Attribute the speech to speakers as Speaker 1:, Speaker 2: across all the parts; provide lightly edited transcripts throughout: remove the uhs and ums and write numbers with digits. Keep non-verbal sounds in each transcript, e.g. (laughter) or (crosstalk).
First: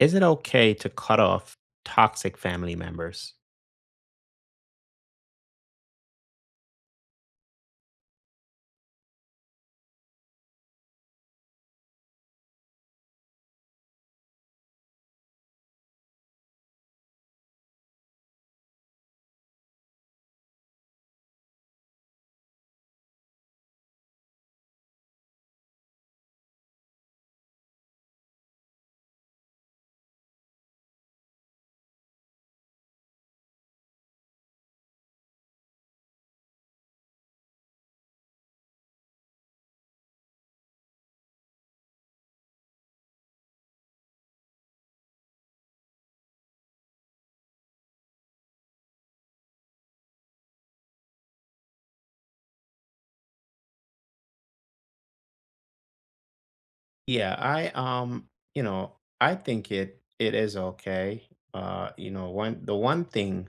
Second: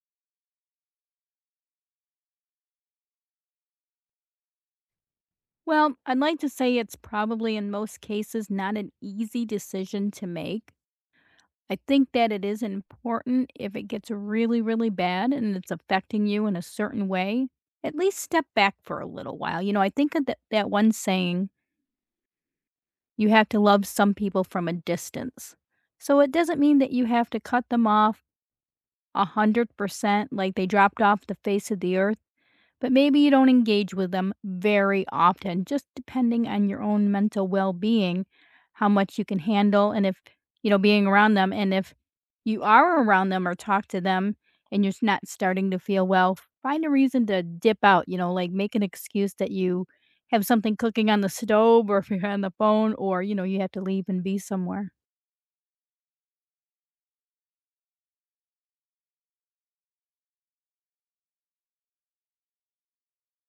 Speaker 1: Is it okay to cut off toxic family members?
Speaker 2: Well, I'd like to say it's probably in most cases not an easy decision to make. I think that it is important if it gets really, really bad and it's affecting you in a certain way, at least step back for a little while. You know, I think of that one saying, you have to love some people from a distance. So it doesn't mean that you have to cut them off a 100%, like they dropped off the face of the earth. But maybe you don't engage with them very often, just depending on your own mental well being, how much you can handle, and if, you know, being around them. And if you are around them or talk to them and not starting to feel well, find a reason to dip out, you know, like make an excuse that you have something cooking on the stove or if you're on the phone or, you know, you have to leave and be somewhere.
Speaker 1: Yeah, I think it is okay. You know, one the one thing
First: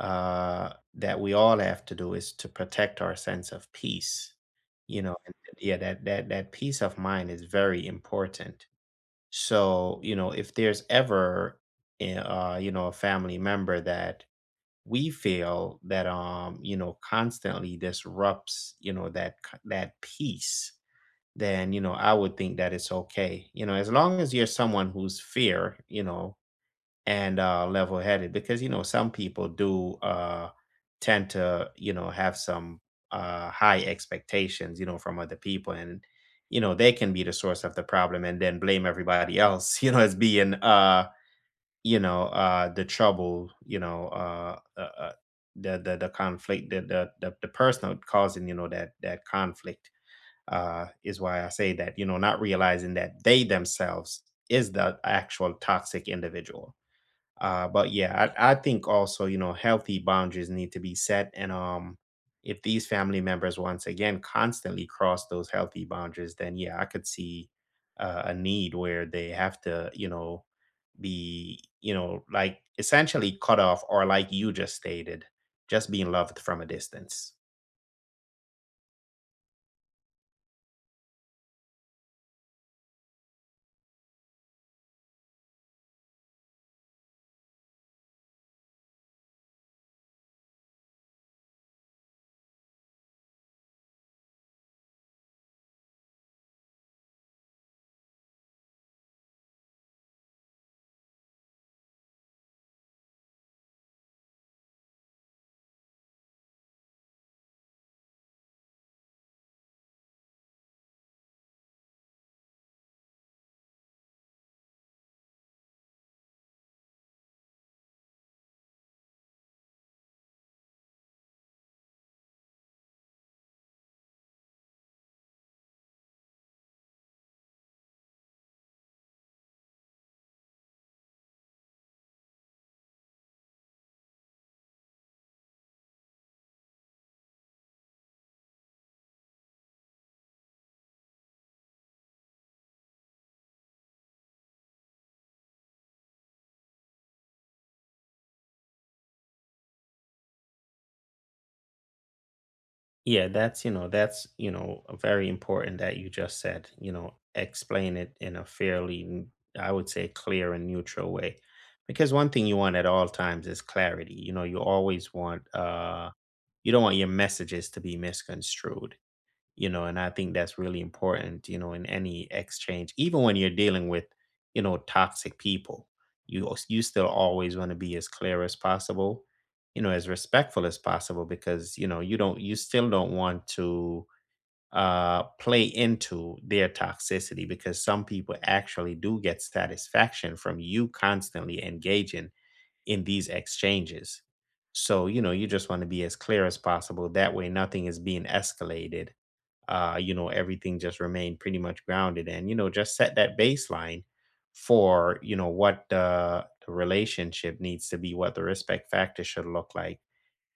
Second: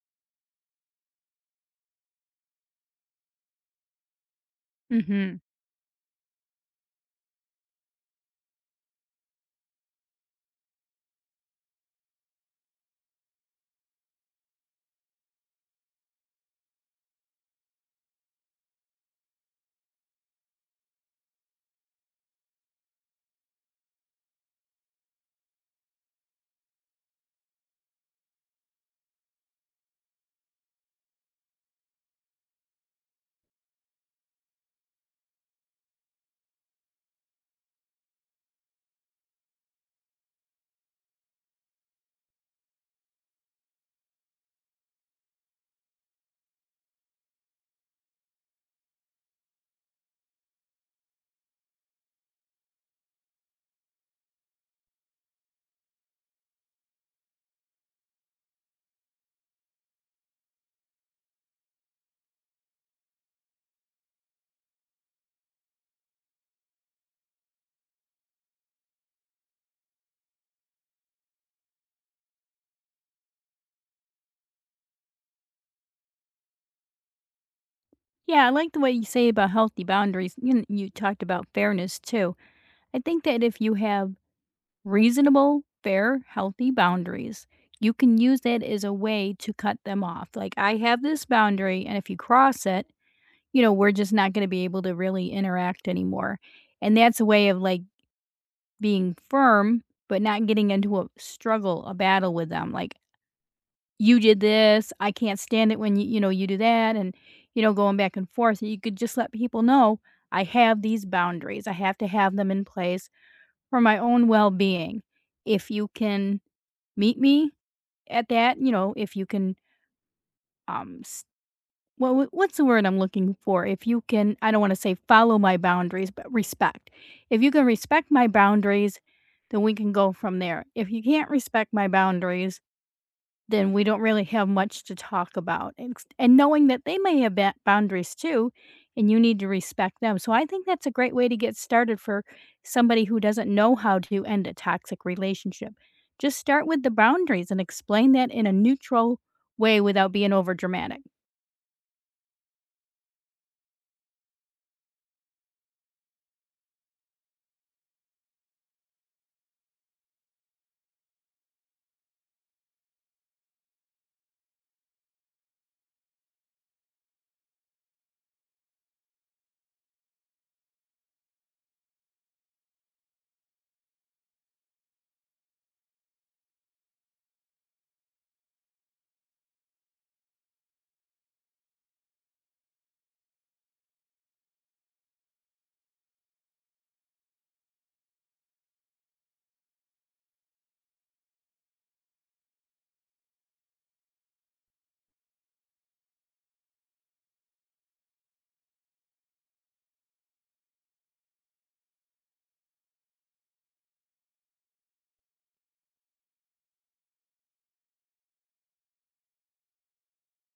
Speaker 1: that we all have to do is to protect our sense of peace. You know, and
Speaker 2: hmm
Speaker 1: Yeah, that peace of mind is very important. So, if there's ever a family member that we feel that you know constantly disrupts that peace. Then, I would think that it's okay, as long as you're someone who's fair and level headed because some people do tend to have some high expectations from other people, and they can be the source of the problem and then blame everybody else (laughs) as being the trouble, the conflict, the personal causing, that conflict, is why I say that, not realizing that they themselves is the actual toxic individual. But yeah, I think also, healthy boundaries need to be set. And if these family members, once again, constantly cross those healthy boundaries, then yeah, I could see a need where they have to, be, like, essentially cut off, or like you just stated, just being loved from a distance.
Speaker 2: Yeah, I like the way you say about healthy boundaries. You talked about fairness too. I think that if you have reasonable, fair, healthy boundaries, you can use it as a way to cut them off. Like, I have this boundary, and if you cross it, you know, we're just not going to be able to really interact anymore. And that's a way of like being firm, but not getting into a struggle, a battle with them. Like, you did this. I can't stand it when you know, you do that. And, you know, going back and forth. You could just let people know I have these boundaries. I have to have them in place for my own well being. If you can meet me at that, you know, if you can, s well, what's the word I'm looking for? If you can, I don't wanna say follow my boundaries, but respect. If you can respect my boundaries, then we can go from there. If you can't respect my boundaries, then we don't really have much to talk about, and knowing that they may have ba boundaries too, and you need to respect them, so I think that's a great way to get started for somebody who doesn't know how to end a toxic relationship. Just start with the boundaries and explain that in a neutral way without being over dramatic.
Speaker 1: Yeah, that's very important that you just said, explain it in a fairly, I would say, clear and neutral way. Because one thing you want at all times is clarity. You always want, you don't want your messages to be misconstrued, and I think that's really important in any exchange, even when you're dealing with toxic people. You still always want to be as clear as possible, as respectful as possible, because you still don't want to play into their toxicity, because some people actually do get satisfaction from you constantly engaging in these exchanges. So you just want to be as clear as possible, that way nothing is being escalated. Everything just remained pretty much grounded, and, just set that baseline for, what the relationship needs to be, what the respect factor should look like,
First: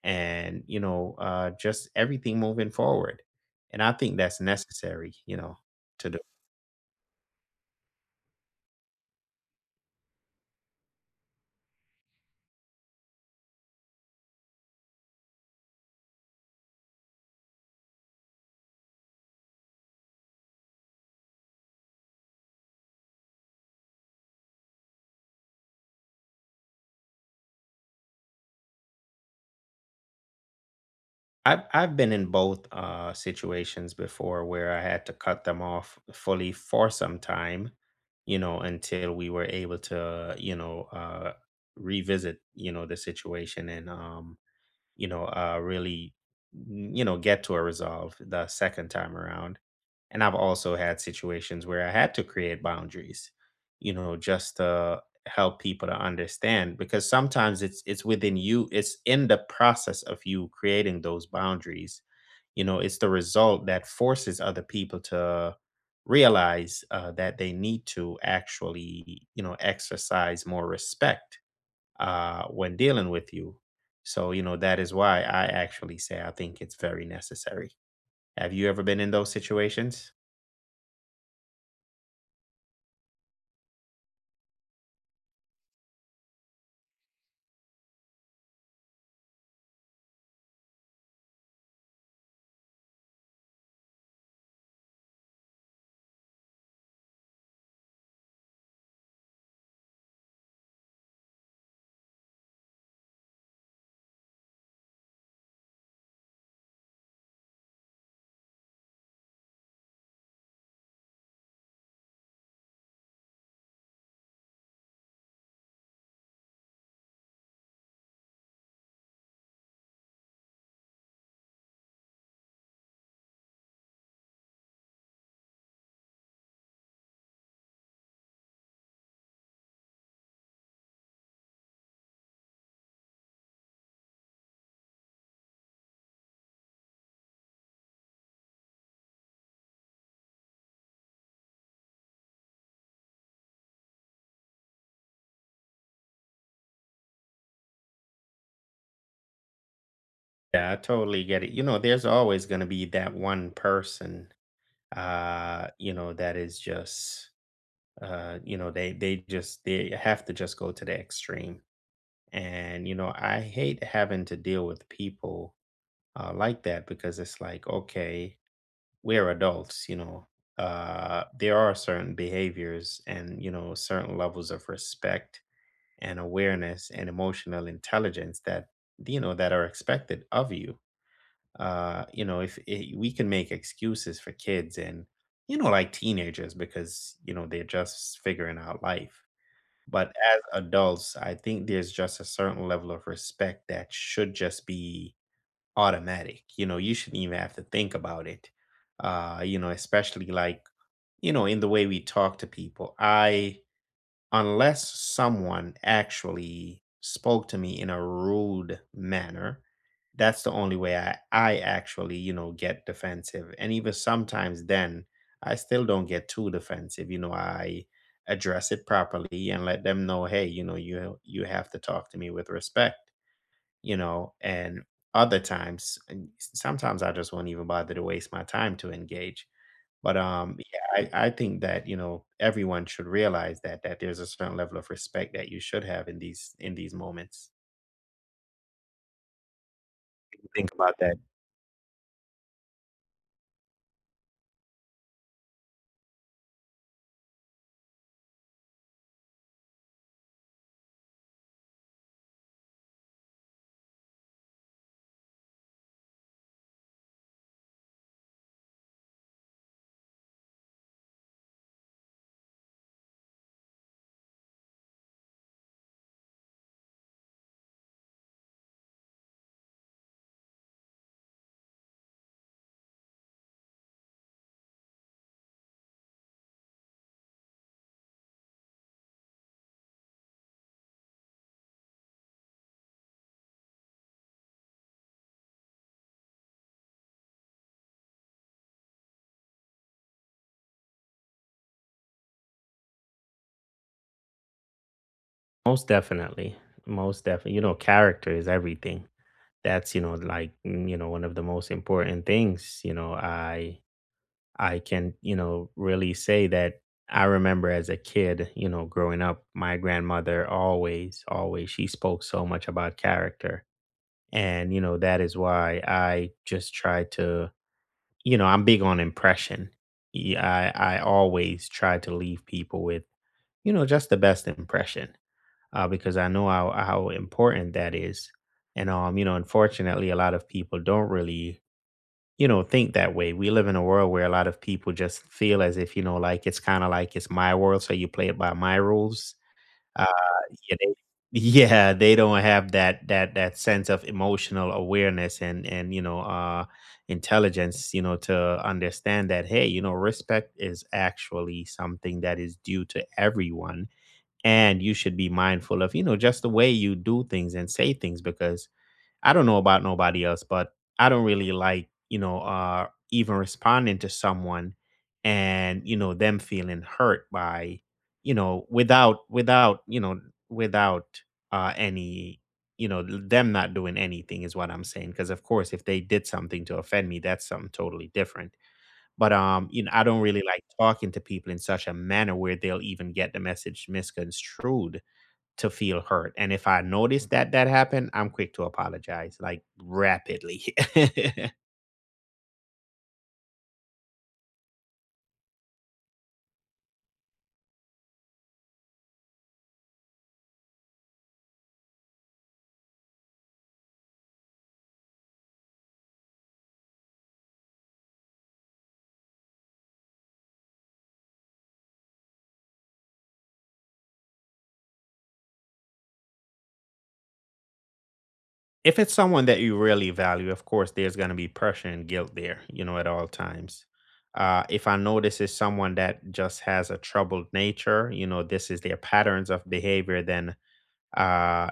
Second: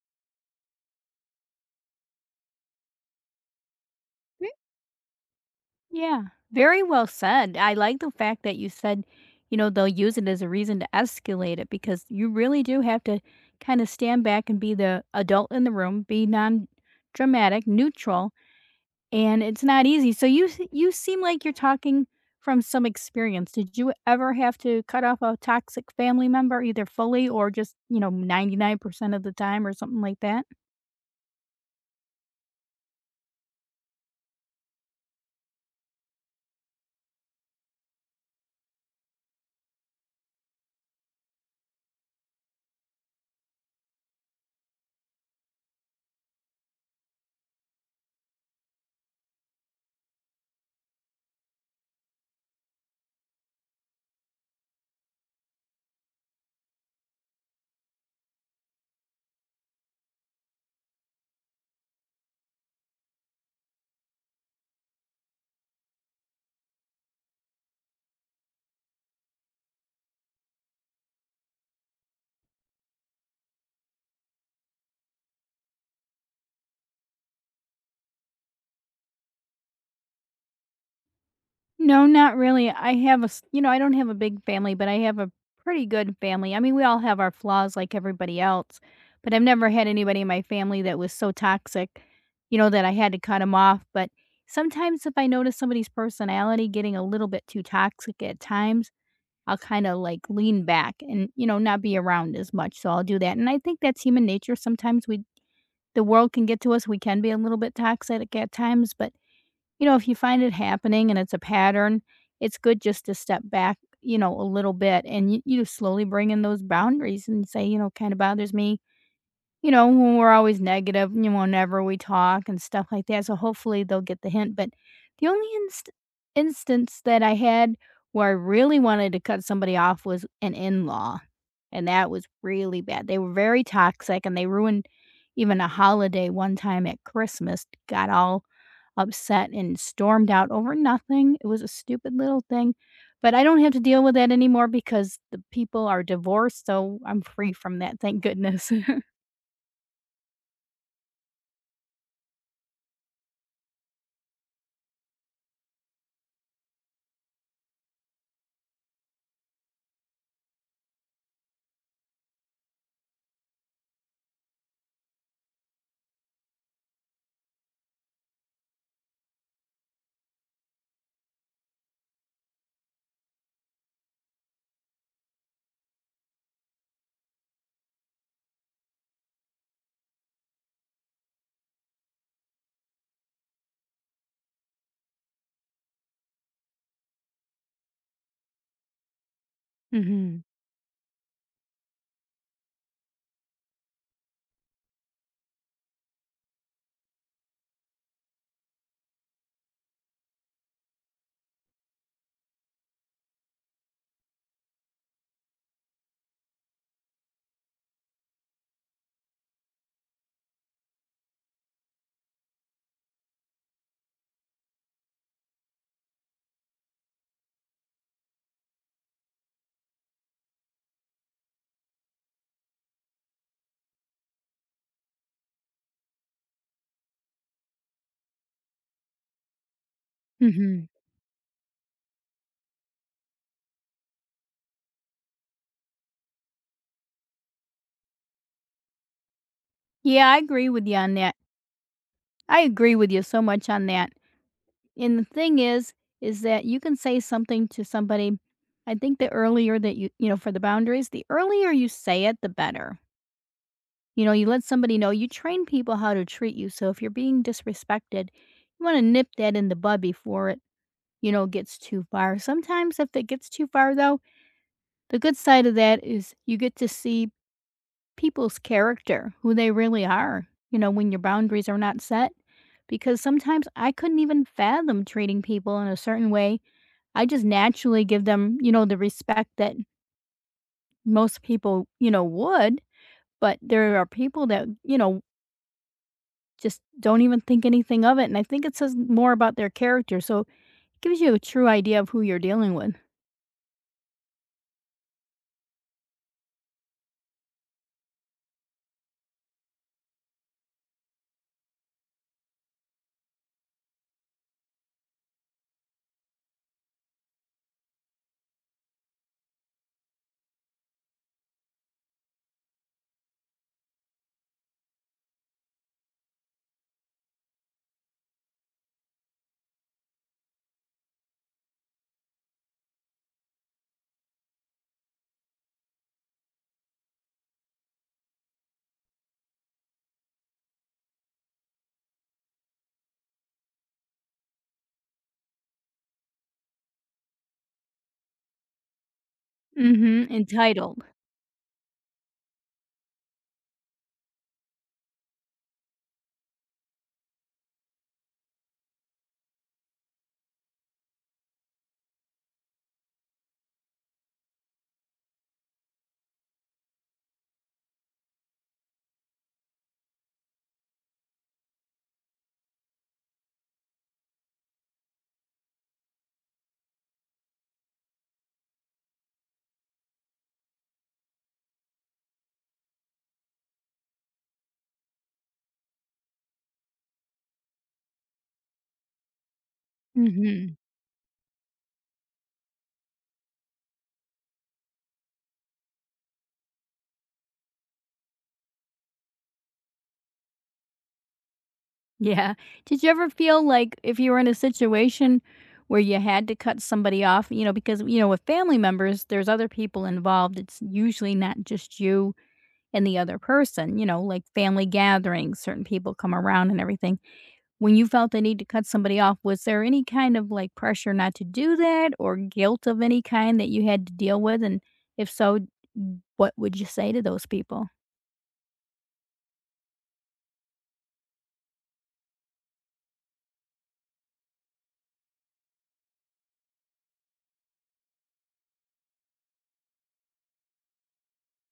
Speaker 1: and, just everything moving forward. And I think that's necessary, to do.
Speaker 2: Yeah, very well said. I like the fact that you said, you know, they'll use it as a reason to escalate it because you really do have to kind of stand back and be the adult in the room, be non dramatic, neutral, and it's not easy. So you seem like you're talking from some experience. Did you ever have to cut off a toxic family member either fully or just, you know, 99% of the time or something like that?
Speaker 1: I've been in both situations before where I had to cut them off fully for some time, until we were able to, revisit, the situation, and you know, really, mm, you know, get to a resolve the second time around. And I've also had situations where I had to create boundaries, just to help people to understand, because sometimes it's within you, it's in the process of you creating those boundaries. It's the result that forces other people to realize that they need to actually, exercise more respect, when dealing with you. So, that is why I actually say I think it's very necessary. Have you ever been in those situations?
Speaker 2: No, not really. I have you know, I don't have a big family, but I have a pretty good family. I mean, we all have our flaws like everybody else, but I've never had anybody in my family that was so toxic, you know, that I had to cut them off. But sometimes if I notice somebody's personality getting a little bit too toxic at times, I'll kind of like lean back and, you know, not be around as much. So I'll do that. And I think that's human nature. Sometimes we, the world can get to us. We can be a little bit toxic at times, but you know, if you find it happening and it's a pattern, it's good just to step back, you know, a little bit and you slowly bring in those boundaries and say, you know, kind of bothers me, you know, when we're always negative, you know, whenever we talk and stuff like that. So hopefully they'll get the hint. But the only inst- instance that I had where I really wanted to cut somebody off was an in law. And that was really bad. They were very toxic and they ruined even a holiday one time at Christmas, got all upset and stormed out over nothing. It was a stupid little thing, but I don't have to deal with that anymore because the people are divorced, so I'm free from that, thank goodness. (laughs)
Speaker 1: Yeah, I totally get it. There's always going to be that one person, that is just, they have to just go to the extreme. And I hate having to deal with people like that, because it's like, okay, we're adults. There are certain behaviors, and certain levels of respect and awareness and emotional intelligence that are expected of you. If, I we can make excuses for kids, and like, teenagers, because they're just figuring out life. But as
Speaker 2: Mhm.
Speaker 1: adults, I think there's just a certain level of respect that should just be automatic. You shouldn't even have to think about it. Especially, like, in the way we talk to people. Unless someone actually spoke to me in a rude manner, that's the only way I actually, get defensive. And even sometimes then, I still don't get too defensive. I address it properly and let them know, hey, you have to talk to me with respect, and other times, and sometimes I just won't even bother to waste my time to engage. But
Speaker 2: Mhm.
Speaker 1: yeah, I think that everyone should realize that there's a certain level of respect that you should have in these moments.
Speaker 2: Yeah, I agree
Speaker 1: Think
Speaker 2: with
Speaker 1: about
Speaker 2: you on
Speaker 1: that.
Speaker 2: that. I agree with you so much on that, and the thing is that you can say something to somebody. I think the earlier that you know, for the boundaries, the earlier you say it, the better. You know, you let somebody know you train people how to treat you, so if you're being disrespected, you wanna nip that in the bud before it, you know, gets too far. Sometimes if it gets too far though, the good side of that is you get to see people's character, who they really are, you know, when your boundaries are not set. Because sometimes I couldn't even fathom treating people in a certain way. I just naturally give them, you know, the respect that most people, you know, would, but there are people that, you know, just don't even think anything of it. And I think it says more about their character. So it gives you a true idea of who you're dealing with.
Speaker 1: Most definitely, most definitely. Character is everything. That's like, one of the most important things. I can, really say that I remember as a kid, growing up, my grandmother always, always, she spoke so much about character. And, that is why I just try to, I'm big on impression. Yeah, I always try to leave people with, just the best impression, because I know how important that is. And, unfortunately, a lot of people don't really think that way. We live in a world where a lot of people just feel as if, like, it's kind of like it's my world, so you play it by my rules. Uh,
Speaker 2: Mm-hmm.
Speaker 1: yeah,
Speaker 2: Entitled.
Speaker 1: (laughs) yeah, they don't have that sense of emotional awareness and intelligence, to understand that, hey, respect is actually something that is due to everyone, and you should be mindful of just the way you do things and say things, because I don't know about nobody else, but I don't really like, even responding to someone, and, them feeling hurt by, you know, without, without, you know, without any, them not doing anything is what I'm saying. Cause of course, if they did something to offend me, that's something totally different. But, I don't really like
Speaker 2: Mhm.
Speaker 1: talking to people in such a manner where they'll even get the message misconstrued to feel hurt. And if I notice that that happened, I'm quick to apologize, like, rapidly. (laughs)
Speaker 2: Yeah. Did you ever feel like if you were in a situation where you had to cut somebody off, you know, because, you know, with family members, there's other people involved. It's usually not just you and the other person, you know, like family gatherings, certain people come around and everything. When you felt the need to cut somebody off, was there any kind of like pressure not to do that or guilt of any kind that you had to deal with? And if so, what would you say to those people?
Speaker 1: If it's someone that you really value, of course, there's going to be pressure and guilt there, at all times. If I notice it's someone that just has a troubled nature, this is their patterns of behavior, then uh,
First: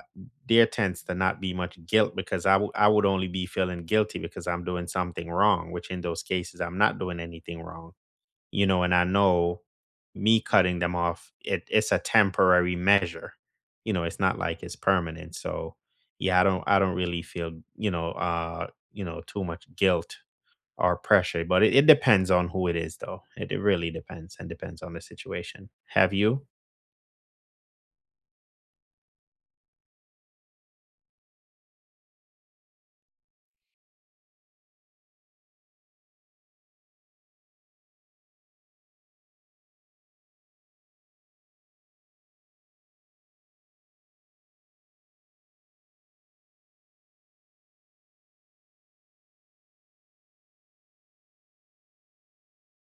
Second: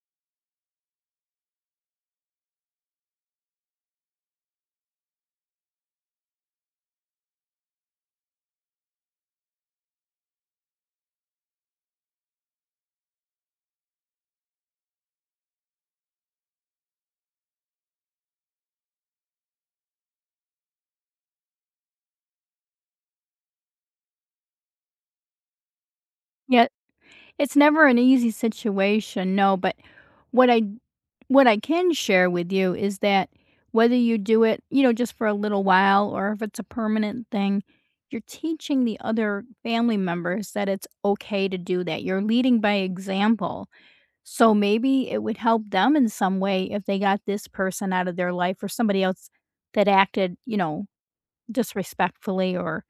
Speaker 1: there tends to not be much guilt, because I would only be feeling guilty because I'm doing something wrong, which in those cases, I'm not doing anything wrong. And I know, me cutting them off, it's a temporary measure. It's not like it's permanent. So yeah, I don't really feel, too much guilt or pressure. But it depends on who it is though. It really depends, and depends on the situation. Have you?
Speaker 2: Yeah. It's never an easy situation, no, but what I, what I can share with you is that whether you do it, you know, just for a little while or if it's a permanent thing, you're teaching the other family members that it's okay to do that. You're leading by example. So maybe it would help them in some way if they got this person out of their life or somebody else that acted, you know, disrespectfully or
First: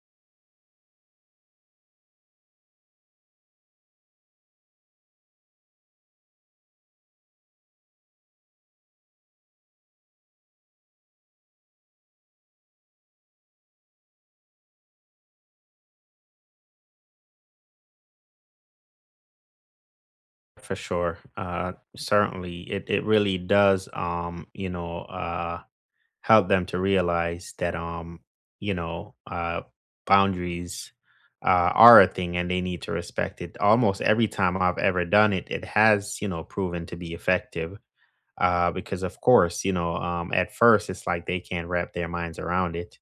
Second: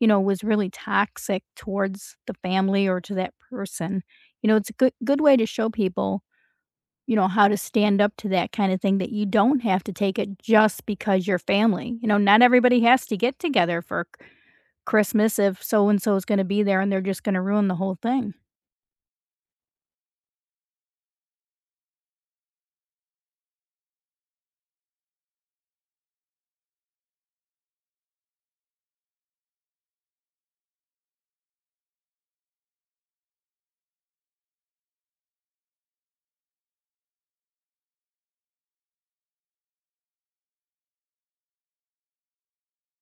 Speaker 2: you know, was really toxic towards the family or to that person. You know, it's a good good way to show people, you know, how to stand up to that kind of thing that you don't have to take it just because you're family. You know, not everybody has to get together for Christmas if so and so is going to be there and they're just going to ruin the whole thing.
Speaker 1: For sure. Certainly it really does, help them to realize that, you know uh boundaries are a thing, and they need to respect it. Almost every time I've ever done it, it has, proven to be effective, because of course, at first it's like they can't wrap their minds around it,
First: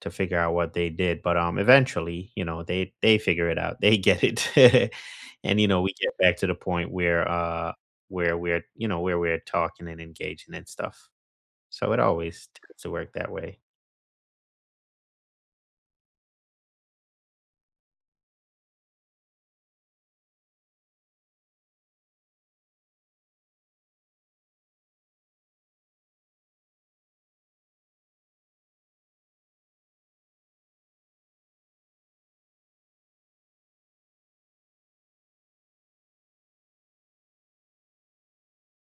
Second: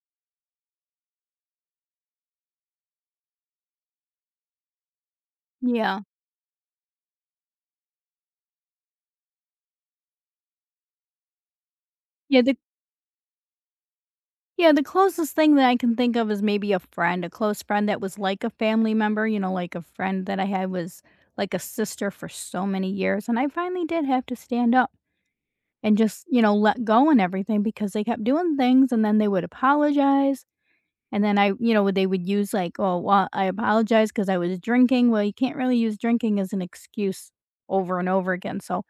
Speaker 1: to figure out what they did. But eventually, they figure it out, (laughs) they get it, (laughs) and we
Speaker 2: Yeah.
Speaker 1: get back to the point where we're talking and engaging and stuff, so it
Speaker 2: Yeah,
Speaker 1: always
Speaker 2: the
Speaker 1: tends to work that way.
Speaker 2: yeah, the closest thing that I can think of is maybe a friend, a close friend that was like a family member, you know, like a friend that I had was like a sister for so many years and I finally did have to stand up and just, you know, let go and everything because they kept doing things and then they would apologize. And then I, you know, they would use like, oh, well, I apologize because I was drinking. Well, you can't really use drinking as an excuse over and over again. So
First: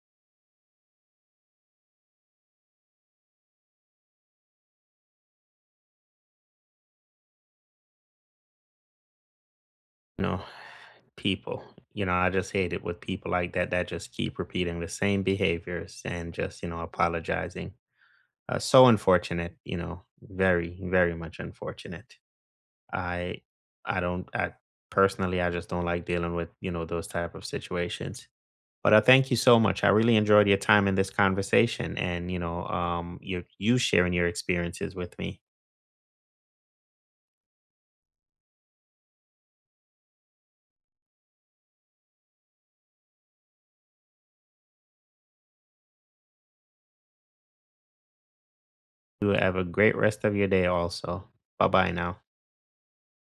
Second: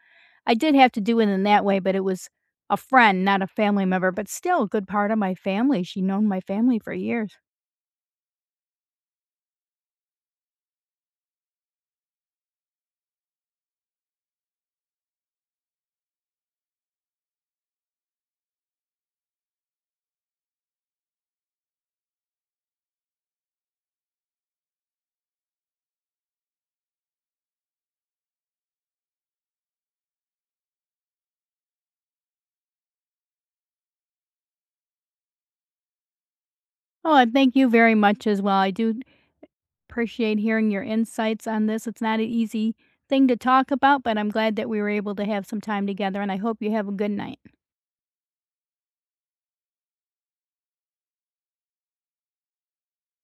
Speaker 2: I did have to do it in that way, but it was a friend, not a family member, but still a good part of my family. She known my family for years.
Speaker 1: You know, people, I just hate it with people like that, that just keep repeating the same behaviors, and just, apologizing. So unfortunate, very, very much unfortunate. I, I don't, I Personally, I just don't like dealing with, those type of situations. But I thank you so much. I really enjoyed your time in this conversation, and, you sharing your experiences with me.
Speaker 2: Oh, and thank you very much as well. I do appreciate hearing your insights on this. It's not an easy thing to talk about, but I'm glad that we were able to have some time together, and I hope you have a good night.
Speaker 1: You have a great rest of your day also. Bye bye now.